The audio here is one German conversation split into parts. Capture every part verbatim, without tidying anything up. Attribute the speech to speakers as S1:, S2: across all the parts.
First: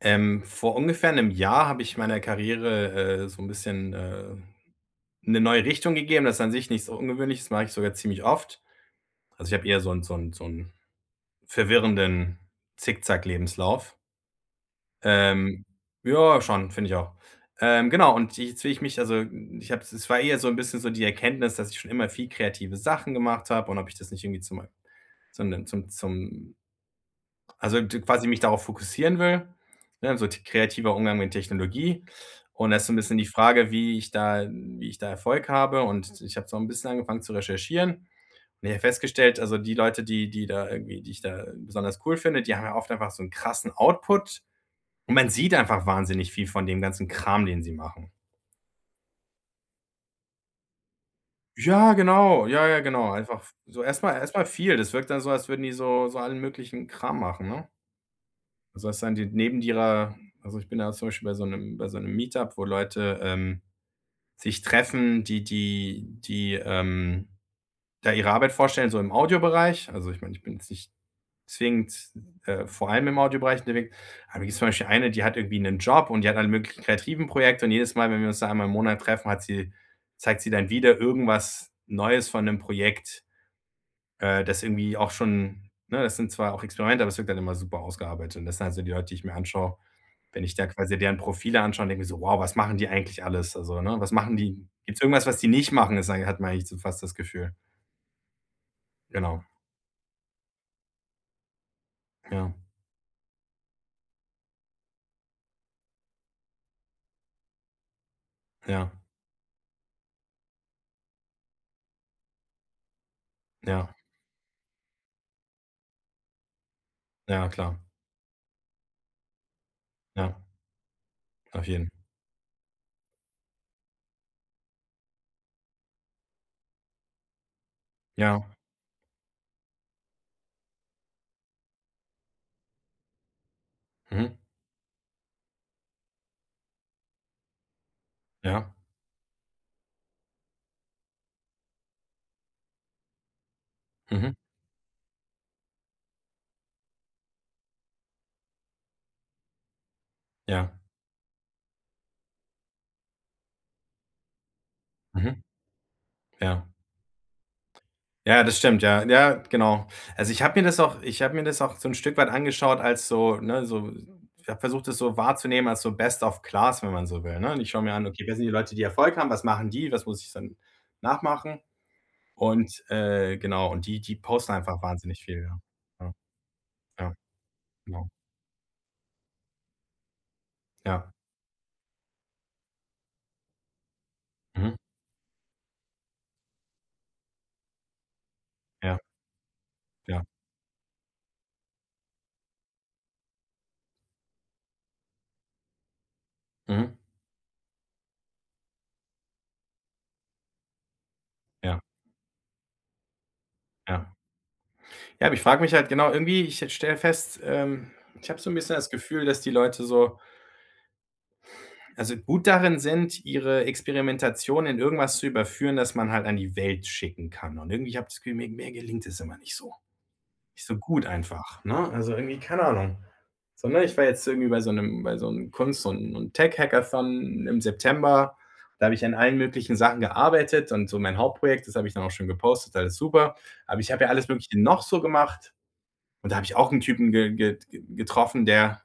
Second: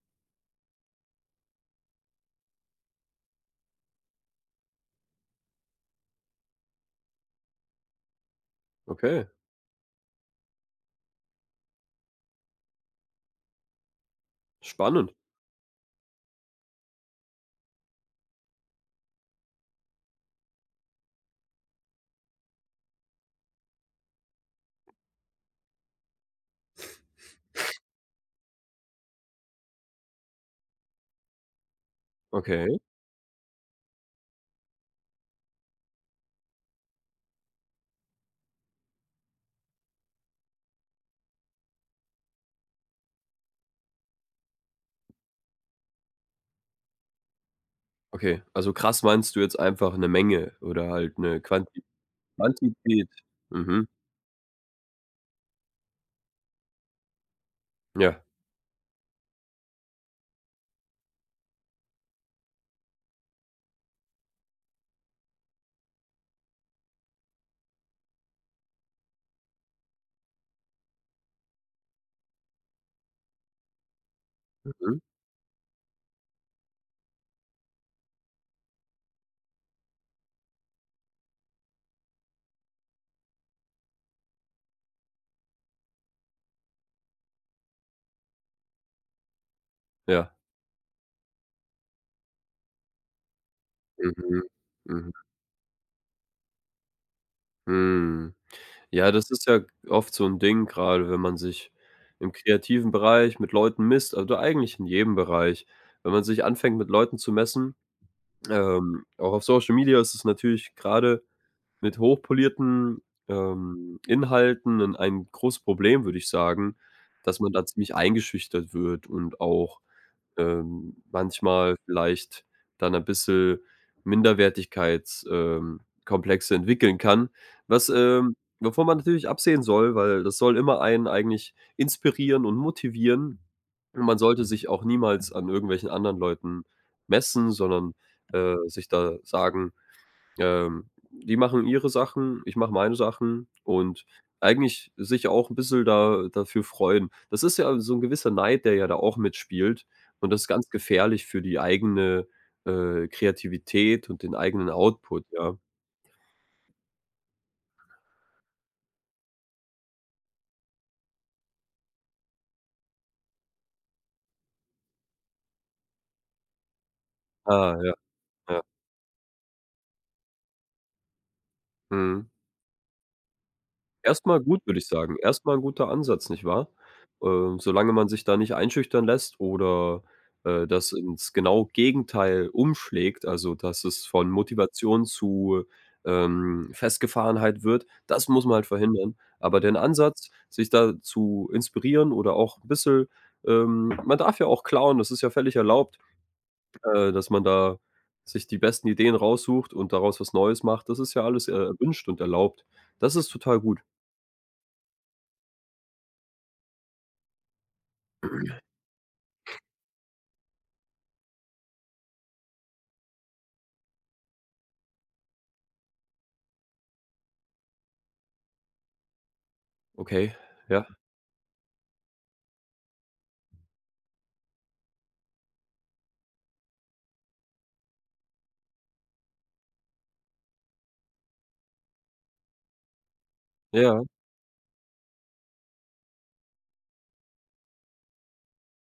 S1: Ähm, vor ungefähr einem Jahr habe ich meiner Karriere, äh, so ein bisschen, äh, 'ne neue Richtung gegeben. Das ist an sich nichts Ungewöhnliches, mache ich sogar ziemlich oft.
S2: Okay,
S1: Also, ich habe eher so einen so einen so 'n verwirrenden Zickzack-Lebenslauf.
S2: spannend.
S1: Ähm, ja, schon, finde ich auch. Ähm, genau, und jetzt will ich mich, also, ich habe, es war eher so ein bisschen so die Erkenntnis, dass ich schon immer viel kreative Sachen gemacht habe und ob ich das nicht irgendwie zum, mei zum zum Also, d quasi mich darauf fokussieren will, ne, so t kreativer Umgang mit Technologie.
S2: Okay,
S1: Und das ist so ein bisschen die Frage, wie ich da wie ich da Erfolg habe. Und ich habe so ein bisschen angefangen zu recherchieren, und ich habe festgestellt, also, die Leute, die die da irgendwie die ich da besonders cool finde, die haben ja oft einfach so einen krassen Output, und man sieht einfach wahnsinnig viel von dem ganzen Kram, den sie machen.
S2: okay. Also, krass meinst du jetzt einfach 'ne Menge oder halt 'ne Quanti
S1: Ja, genau. Ja, ja,
S2: Quantität?
S1: genau. Einfach so
S2: Mhm.
S1: erstmal erstmal viel. Das wirkt dann so, als würden die so so allen möglichen Kram machen, ne?
S2: Ja.
S1: Also, das dann die neben ihrer, also, ich bin da zum Beispiel bei so einem bei so einem Meetup, wo Leute, ähm, sich treffen, die die die, ähm, da ihre Arbeit vorstellen, so im Audiobereich. Also, ich meine, ich bin jetzt nicht zwingend, äh, vor allem im Audiobereich unterwegs, aber da gibt's zum Beispiel
S2: Mhm.
S1: eine, die hat irgendwie einen Job und die hat alle möglichen kreativen Projekte, und jedes Mal, wenn wir uns da einmal im Monat treffen, hat sie zeigt sie dann wieder irgendwas Neues von 'nem Projekt, äh, das irgendwie auch schon, ne, das sind zwar auch Experimente, aber es wirkt dann immer super ausgearbeitet. Und das sind halt so die Leute, die ich mir anschaue,
S2: Ja.
S1: wenn ich da quasi deren Profile anschaue, denke ich so: „Wow, was machen die eigentlich alles?" Also, ne, was machen
S2: Mhm.
S1: die? Gibt's
S2: Mhm.
S1: irgendwas, was die nicht machen, ist ei hat man eigentlich so fast das Gefühl.
S2: Hm. Ja, das
S1: Genau.
S2: ist ja oft so 'n Ding, grade wenn man sich im
S1: Ja,
S2: kreativen Bereich mit Leuten misst, also eigentlich in jedem Bereich. Wenn man sich anfängt, mit Leuten zu messen,
S1: ja,
S2: ähm, auch auf Social Media ist es natürlich grade mit hochpolierten,
S1: ja,
S2: ähm, Inhalten in ein großes Problem, würde ich sagen, dass
S1: ja,
S2: man da
S1: klar.
S2: ziemlich eingeschüchtert wird und auch,
S1: Ja,
S2: ähm,
S1: auf
S2: manchmal
S1: jeden.
S2: vielleicht dann ein bisschen Minderwertigkeitskomplexe ähm, Komplexe entwickeln kann, was, ähm
S1: Ja.
S2: wovon man natürlich absehen soll, weil das soll immer einen eigentlich inspirieren und motivieren. Und man
S1: Mhm.
S2: sollte sich auch niemals an irgendwelchen anderen Leuten messen, sondern, äh,
S1: Ja.
S2: sich da sagen, ähm, die machen ihre Sachen, ich mache meine Sachen und
S1: Mhm.
S2: eigentlich sich auch ein bisschen da dafür freuen. Das ist ja so ein gewisser Neid, der ja da auch mitspielt und das ist ganz
S1: Ja.
S2: gefährlich für die eigene, äh, Kreativität und den eigenen Output,
S1: Mhm.
S2: ja.
S1: Ja. Ja, das stimmt, ja. Ja, genau. Also, ich habe mir das auch ich habe mir das auch so 'n Stück weit angeschaut, als so, ne, so ich habe versucht, das so wahrzunehmen als so Best of Class, wenn man so will, ne? Und ich
S2: Ah,
S1: schaue
S2: ja,
S1: mir an: „Okay, wer sind die
S2: ja.
S1: Leute, die Erfolg haben? Was machen die? Was muss ich dann nachmachen?"
S2: Mhm.
S1: Und, äh, genau, und die die
S2: Erstmal
S1: posten
S2: gut, würde
S1: einfach
S2: ich sagen.
S1: wahnsinnig viel,
S2: Erstmal
S1: ja.
S2: ein guter
S1: Ja,
S2: Ansatz, nicht wahr?
S1: ja,
S2: Ähm, solange man
S1: genau.
S2: sich da nicht einschüchtern lässt oder, äh, das
S1: Ja.
S2: ins genau Gegenteil umschlägt, also, dass es von
S1: Mhm.
S2: Motivation zu, ähm, Festgefahrenheit wird, das muss man halt
S1: Ja,
S2: verhindern. Aber den
S1: ja.
S2: Ansatz, sich da zu inspirieren oder auch ein bisschen, ähm, man darf ja auch klauen, das ist ja völlig erlaubt,
S1: Mhm.
S2: äh, dass man da sich die besten Ideen raussucht und daraus was Neues macht. Das ist ja alles, äh,
S1: Ja,
S2: erwünscht und erlaubt. Das ist total gut.
S1: ja. Ja, aber ich frage mich halt genau, irgendwie, ich stelle fest, ähm, ich habe so ein bisschen das Gefühl, dass die Leute so, also, gut darin sind, ihre Experimentation in irgendwas zu überführen, das man halt an die Welt schicken kann. Und irgendwie habe ich das Gefühl, mir mir gelingt es immer nicht so.
S2: Okay,
S1: Nicht so
S2: ja,
S1: gut einfach, ne? Also, irgendwie, keine Ahnung. So, ne, ich war jetzt irgendwie bei so einem bei so einem Kunst- und und Tech-Hackathon im September. Da habe ich an allen möglichen Sachen gearbeitet, und so mein Hauptprojekt, das habe ich dann auch schon gepostet, alles super. Aber ich
S2: ja,
S1: habe ja alles Mögliche noch so gemacht, und da habe ich auch einen Typen ge ge ge getroffen, der,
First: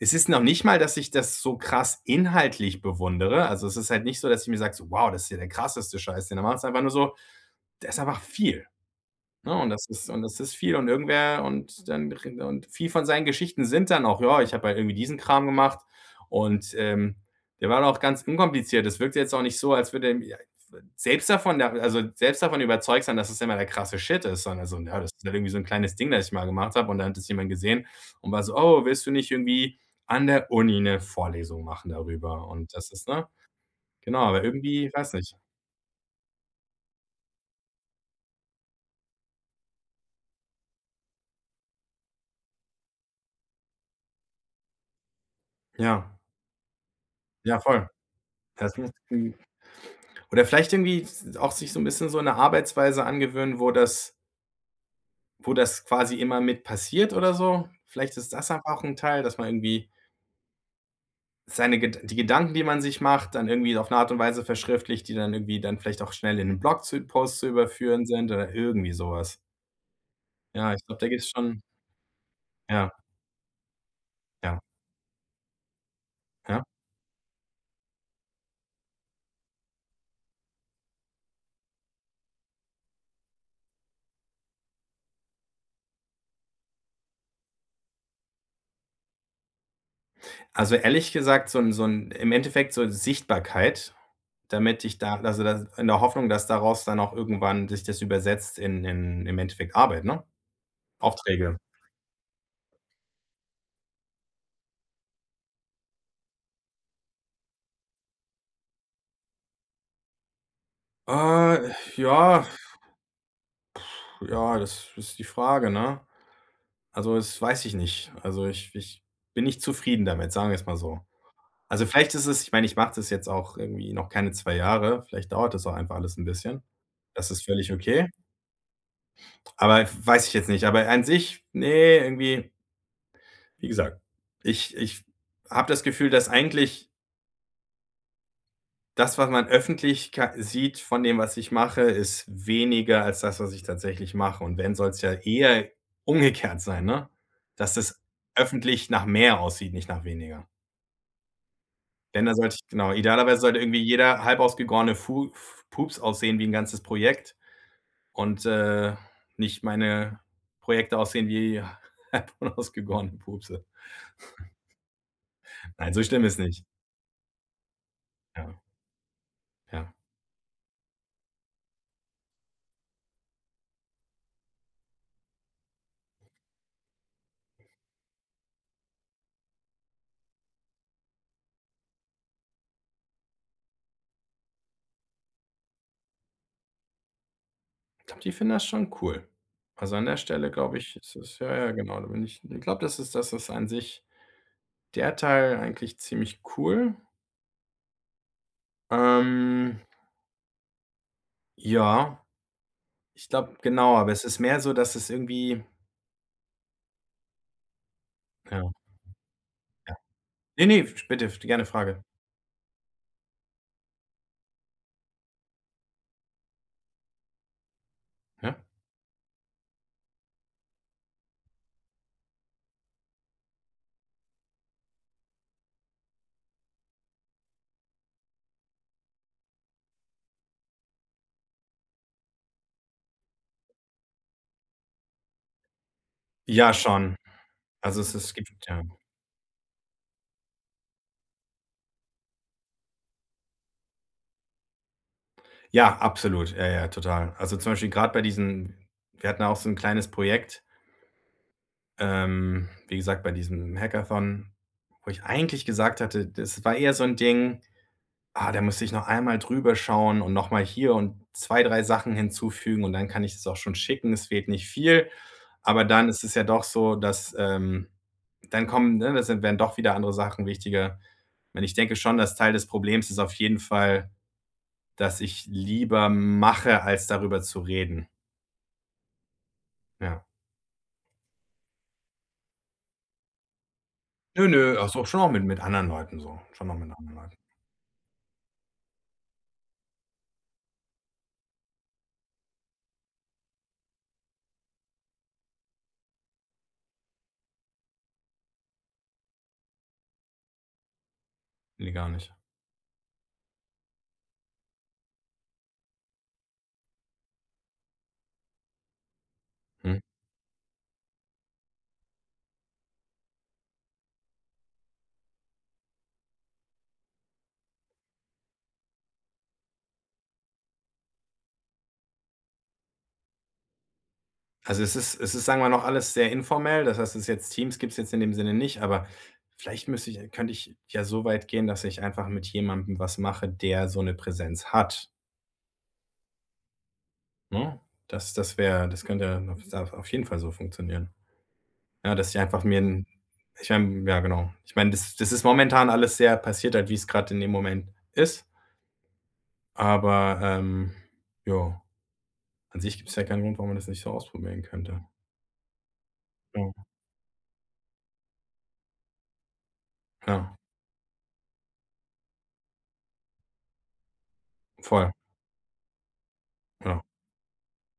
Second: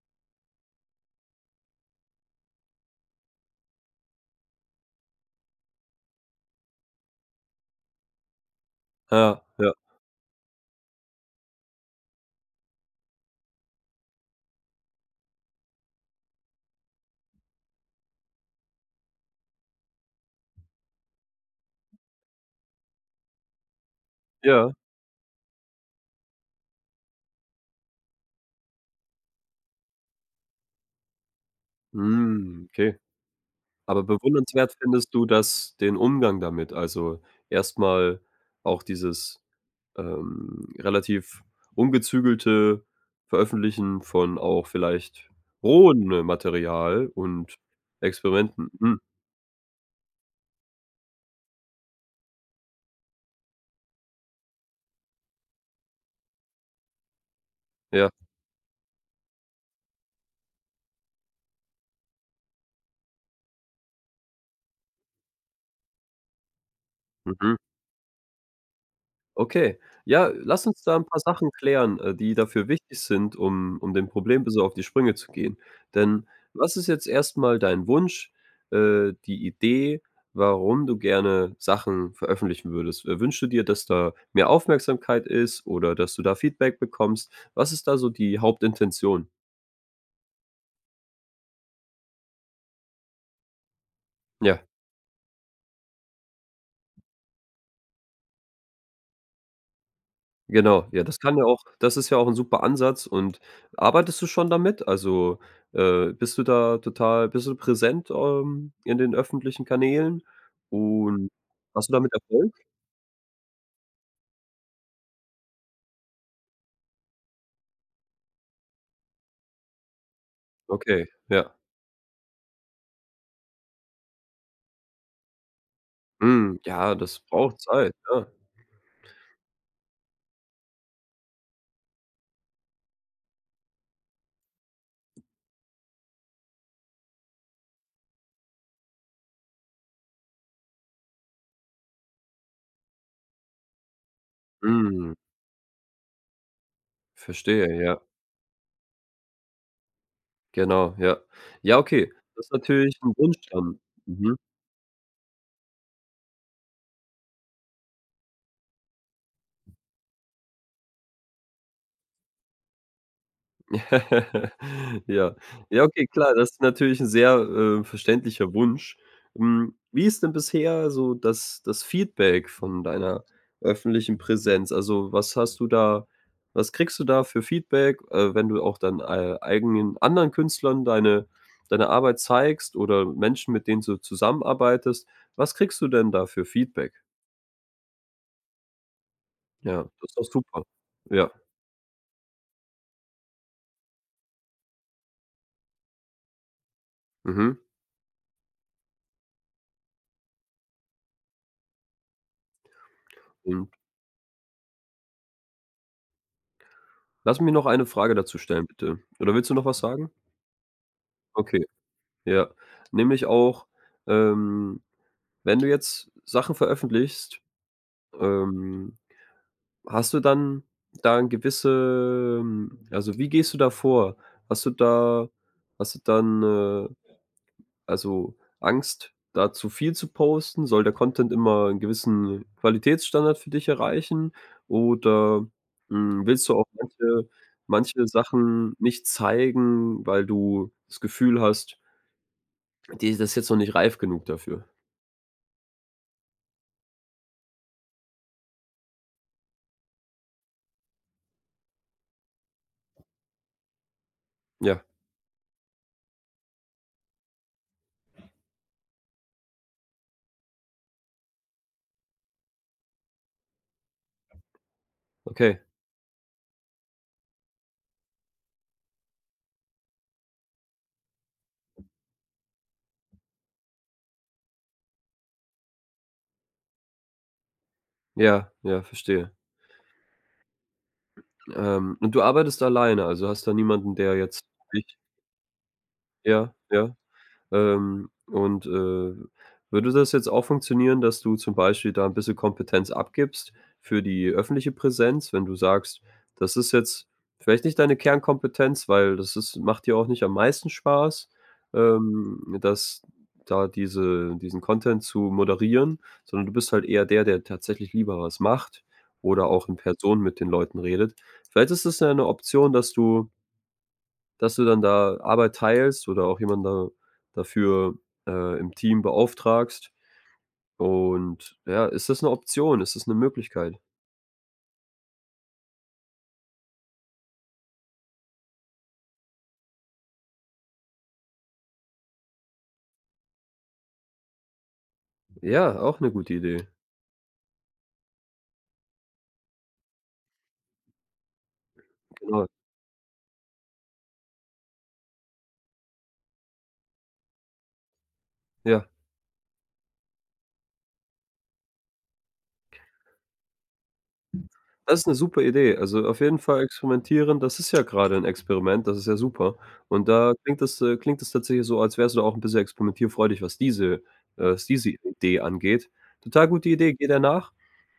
S1: es ist noch nicht mal, dass ich das so krass inhaltlich bewundere. Also, es ist halt nicht so, dass ich mir sage, so: „Wow, das ist ja der krasseste Scheiß, den er macht." Es Ist einfach nur so, der ist einfach viel.
S2: ja,
S1: Ne, und
S2: ja,
S1: das ist und das ist viel, und irgendwer und dann und viel von seinen Geschichten sind dann auch: „Ja, ich habe halt irgendwie diesen Kram gemacht und, ähm, der war doch ganz unkompliziert." Das wirkt jetzt auch nicht so, als würde er mir selbst davon da, also, selbst davon überzeugt sein, dass es immer der krasse Shit ist, sondern
S2: ja.
S1: so: „Ja, das ist halt irgendwie so ein kleines Ding, das ich mal gemacht habe." Und dann hat es jemand gesehen und war so: „Oh, willst du nicht irgendwie an der Uni eine Vorlesung machen darüber?"
S2: Mhm,
S1: Und das
S2: okay.
S1: ist, ne,
S2: Aber
S1: genau, aber
S2: bewundernswert
S1: irgendwie,
S2: findest
S1: weiß
S2: du
S1: nicht.
S2: das, den Umgang damit? Also, erstmal auch dieses, ähm, relativ ungezügelte Veröffentlichen von auch vielleicht
S1: Ja,
S2: rohem Material und
S1: ja, voll.
S2: Experimenten.
S1: Das muss
S2: Mhm,
S1: Oder vielleicht irgendwie auch sich so ein bisschen so eine Arbeitsweise angewöhnen, wo das wo das quasi immer mit passiert, oder so.
S2: ja,
S1: Vielleicht ist das einfach auch ein Teil, dass man irgendwie seine Ged die Gedanken, die man sich macht, dann irgendwie auf eine Art und Weise verschriftlicht, die dann irgendwie, dann vielleicht auch schnell in einen Blog zu Post zu
S2: mhm.
S1: überführen sind, oder irgendwie sowas.
S2: Okay. Ja, lass
S1: Ja,
S2: uns
S1: ich
S2: da
S1: glaube,
S2: ein
S1: da
S2: paar
S1: gibt es
S2: Sachen
S1: schon,
S2: klären, äh, die dafür
S1: ja,
S2: wichtig sind, um um dem Problem
S1: ja,
S2: bisschen auf die Sprünge zu gehen. Denn
S1: ja.
S2: was ist jetzt erstmal dein Wunsch, äh, die Idee, warum du gerne Sachen veröffentlichen würdest? Äh, wünschst du dir, dass da mehr Aufmerksamkeit ist oder dass du da Feedback bekommst? Was ist da so die Hauptintention?
S1: Also, ehrlich gesagt, so ein so ein im Endeffekt so Sichtbarkeit,
S2: Ja.
S1: damit ich da, also, da in der Hoffnung, dass daraus dann auch irgendwann sich das übersetzt in, in im Endeffekt, Arbeit, ne?
S2: Genau, ja, das kann ja
S1: Aufträge.
S2: auch das ist ja auch ein super Ansatz, und arbeitest du schon damit? Also, äh, bist du da total bist du präsent, ähm, in den öffentlichen Kanälen und
S1: Äh,
S2: hast du damit
S1: ja,
S2: Erfolg?
S1: ja, das ist die Frage, ne? Also, das weiß ich nicht. Also, ich ich bin nicht zufrieden damit, sagen wir es mal so.
S2: Okay, ja.
S1: Also, vielleicht ist es, ich meine, ich mache das jetzt auch irgendwie noch keine zwei Jahre. Vielleicht dauert das auch einfach alles ein
S2: Mhm,
S1: bisschen.
S2: ja, das
S1: Das ist
S2: braucht
S1: völlig
S2: Zeit,
S1: okay.
S2: ja.
S1: Aber weiß ich jetzt nicht. Aber an sich, ne, irgendwie, wie gesagt, ich ich habe das Gefühl, dass eigentlich das, was man öffentlich ka sieht von dem, was ich mache, ist weniger als das, was ich tatsächlich mache. Und wenn, soll es ja
S2: Mhm,
S1: eher umgekehrt sein, ne?
S2: verstehe,
S1: Dass
S2: ja.
S1: es öffentlich nach mehr aussieht, nicht nach weniger.
S2: Genau, ja. Ja, okay,
S1: Denn da
S2: das ist
S1: sollte ich, genau,
S2: natürlich ein Wunsch
S1: idealerweise sollte
S2: dann.
S1: irgendwie jeder
S2: Mhm.
S1: halb ausgegorene Fu F Pups aussehen wie ein ganzes Projekt, und, äh, nicht meine Projekte aussehen wie halb unausgegorene Pupse.
S2: Ja. Ja,
S1: Nein, so
S2: okay,
S1: schlimm
S2: klar,
S1: ist
S2: das ist
S1: nicht.
S2: natürlich ein sehr, äh, verständlicher
S1: Ja,
S2: Wunsch. Hm,
S1: ja.
S2: wie ist denn bisher so das das Feedback von deiner öffentlichen Präsenz? Also, was hast du da, was kriegst du da für Feedback, äh, wenn du auch dann, äh, eigenen anderen Künstlern deine deine Arbeit zeigst oder Menschen, mit denen du zusammenarbeitest? Was kriegst du denn da für Feedback?
S1: Ich glaube, die finden das schon cool.
S2: Ja, das
S1: Also, an
S2: ist
S1: der
S2: doch
S1: Stelle
S2: super.
S1: glaube ich, ist
S2: Ja,
S1: es, ja, ja, genau, da bin ich ich glaube, das ist das ist an sich der Teil eigentlich ziemlich cool.
S2: mhm.
S1: Ähm, ja, ich glaube,
S2: Und
S1: genau, aber es ist mehr so, dass es irgendwie,
S2: lass mich noch eine Frage dazu stellen,
S1: ja,
S2: bitte. Oder willst du noch was
S1: ja.
S2: sagen?
S1: Ne, ne, bitte,
S2: Okay,
S1: gerne Frage.
S2: ja. Nämlich auch, ähm, wenn du jetzt Sachen veröffentlichst,
S1: Ja?
S2: ähm, hast du dann da ein gewisse ähm, also, wie gehst du da vor? Hast du da hast du dann, äh, also, Angst, da zu viel zu posten? Soll der Content immer einen gewissen Qualitätsstandard für dich erreichen? Oder, hm, willst du auch
S1: Ja, schon.
S2: manche
S1: Also,
S2: manche
S1: es es gibt
S2: Sachen
S1: ja.
S2: nicht zeigen, weil du das Gefühl hast, die, das ist jetzt noch nicht reif genug dafür.
S1: Ja, absolut. Ja, ja, total. Also, zum Beispiel gerade bei diesen, wir hatten auch so ein kleines Projekt, ähm, wie gesagt, bei diesem Hackathon,
S2: Ja,
S1: wo ich eigentlich gesagt hatte, das war eher so ein Ding. Ah, da müsste ich noch einmal drüber schauen und noch mal hier und zwei drei Sachen hinzufügen, und dann kann ich es auch schon schicken. Es fehlt nicht viel,
S2: okay.
S1: aber dann ist es ja doch so, dass, ähm dann kommen, ne, das sind werden doch wieder andere Sachen wichtiger. Und ich denke schon, dass Teil des Problems ist auf jeden Fall dass ich lieber mache, als darüber zu reden.
S2: Ja, ja, verstehe.
S1: Ja.
S2: Ähm, und du arbeitest alleine, also hast da niemanden, der jetzt
S1: Nö, nö, ach
S2: dich,
S1: so, schon auch mit mit anderen Leuten so.
S2: ja,
S1: Schon auch mit
S2: ja.
S1: anderen Leuten.
S2: Ähm, und, äh, würde das jetzt auch funktionieren, dass du zum Beispiel da ein bisschen Kompetenz abgibst für die öffentliche Präsenz, wenn du sagst: „Das ist jetzt vielleicht nicht deine Kernkompetenz, weil das ist macht dir auch nicht am meisten Spaß,
S1: Ne, gar nicht.
S2: ähm, das da diese diesen Content zu moderieren, sondern du bist halt eher der, der tatsächlich lieber was macht oder auch in
S1: Mhm.
S2: Person mit den Leuten redet.“ Vielleicht ist es ja 'ne Option, dass du dass du dann da Arbeit teilst oder auch jemanden da dafür, äh, im Team beauftragst. Und ja, ist das eine Option? Ist das eine Möglichkeit?
S1: Also, es ist es ist, sagen wir, noch alles sehr informell. Das heißt, es ist jetzt, Teams gibt's jetzt in dem Sinne nicht, aber vielleicht müsste ich könnte ich ja so weit gehen, dass ich einfach mit jemandem was mache, der so eine Präsenz hat,
S2: Ja, auch eine gute Idee.
S1: ne? Das das wäre das könnte auf auf jeden Fall so funktionieren. Ja, dass ich
S2: Genau.
S1: einfach mir 'n ich meine, ja, genau. Ich meine, das das ist momentan alles sehr, passiert halt, wie es gerade in dem Moment ist,
S2: Ja,
S1: aber, ähm, ja, an sich gibt es ja keinen Grund, warum man das nicht so ausprobieren könnte.
S2: das ist eine super Idee. Also, auf jeden Fall
S1: Ja,
S2: experimentieren, das ist ja gerade ein Experiment, das ist ja super. Und da
S1: ja,
S2: klingt das äh, klingt das tatsächlich so, als wärst du da auch ein bisschen experimentierfreudig, was diese äh, was diese
S1: voll,
S2: Idee angeht. Total gute Idee,
S1: ja.
S2: geh der nach.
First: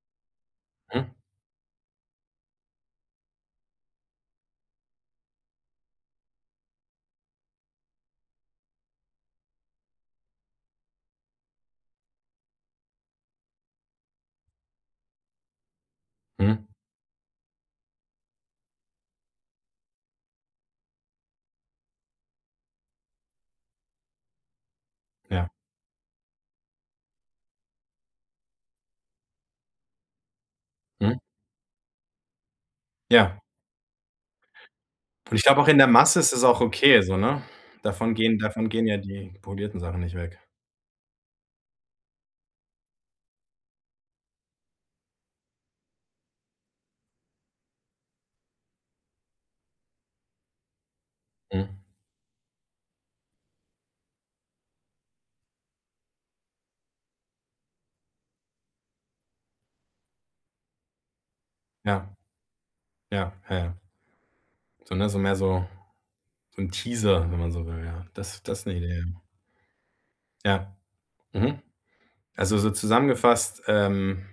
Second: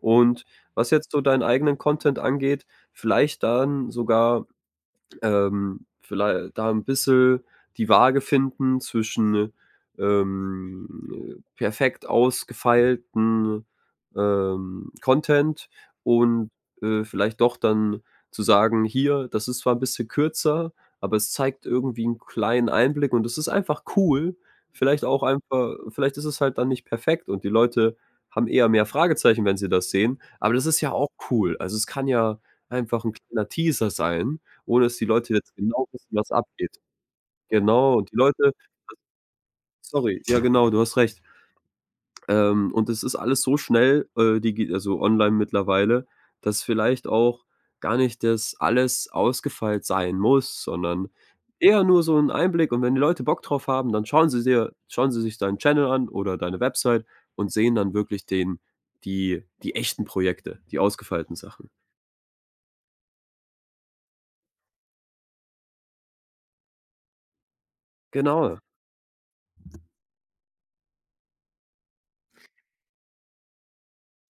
S2: Und was
S1: Mhm,
S2: jetzt so deinen eigenen Content angeht, vielleicht dann sogar. Ähm, viellei da ein bisschen die Waage finden zwischen, ähm, perfekt ausgefeilten, ähm, Content und,
S1: mhm,
S2: äh, vielleicht doch dann zu sagen: „Hier, das ist zwar ein bisschen kürzer, aber es zeigt irgendwie einen kleinen Einblick und es ist einfach cool.“ Vielleicht auch
S1: ja,
S2: einfach, vielleicht ist es halt dann nicht perfekt und die Leute haben eher mehr Fragezeichen, wenn sie das sehen, aber das ist ja auch
S1: mhm.
S2: cool. Also, es kann ja einfach ein
S1: Ja,
S2: kleiner Teaser sein, ohne dass die Leute
S1: und ich
S2: jetzt
S1: glaube auch in
S2: genau
S1: der
S2: wissen,
S1: Masse
S2: was
S1: ist es auch
S2: abgeht.
S1: okay so, ne?
S2: Genau, und
S1: Davon
S2: die
S1: gehen
S2: Leute,
S1: davon gehen ja die polierten Sachen nicht
S2: sorry,
S1: weg.
S2: ja genau, du hast recht. Ähm, und das ist alles so schnell, äh, digi also online mittlerweile, dass vielleicht auch gar nicht das alles ausgefeilt sein muss, sondern
S1: Mhm.
S2: eher nur so 'n Einblick, und wenn die Leute Bock drauf haben, dann schauen sie dir schauen sie sich deinen Channel an oder deine Website und sehen dann wirklich den, die die echten Projekte, die ausgefeilten Sachen.
S1: Ja, ja, ja, ja. So, ne, so mehr so so 'n Teaser, wenn man so will, ja. Das
S2: Genau.
S1: das ist 'ne Idee, ja. Ja, mhm. Also, so zusammengefasst, ähm,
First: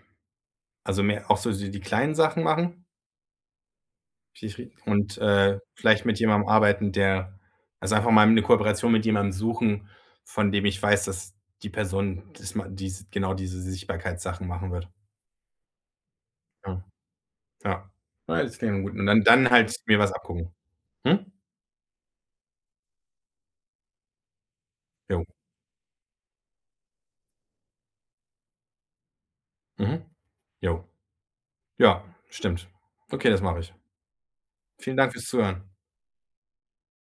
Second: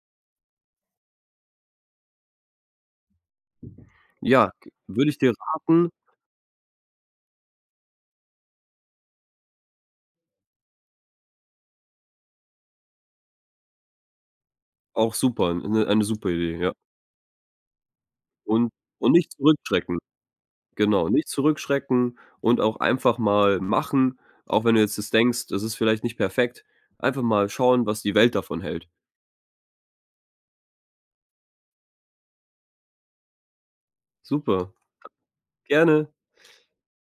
S1: also, mehr auch so die die kleinen Sachen machen
S2: Ja, g würde ich
S1: und,
S2: dir
S1: äh,
S2: raten,
S1: vielleicht mit jemandem arbeiten, der, also, einfach mal 'ne Kooperation mit jemandem suchen, von dem ich weiß, dass die Person das ma dies genau diese Sichtbarkeitssachen machen wird.
S2: auch super, 'ne eine super Idee, ja.
S1: Ja. Ja. Ja, das
S2: Und
S1: klingt gut. Und
S2: und
S1: dann
S2: nicht
S1: dann halt
S2: zurückschrecken.
S1: mir was abgucken.
S2: Genau, nicht
S1: Mhm?
S2: zurückschrecken und auch einfach mal machen, auch wenn du jetzt das
S1: Jo.
S2: denkst, das ist vielleicht nicht perfekt, einfach mal schauen, was die Welt davon hält.
S1: Mhm. Jo. Ja, stimmt. Okay, das mache ich.
S2: Super,
S1: Vielen Dank fürs Zuhören.
S2: gerne.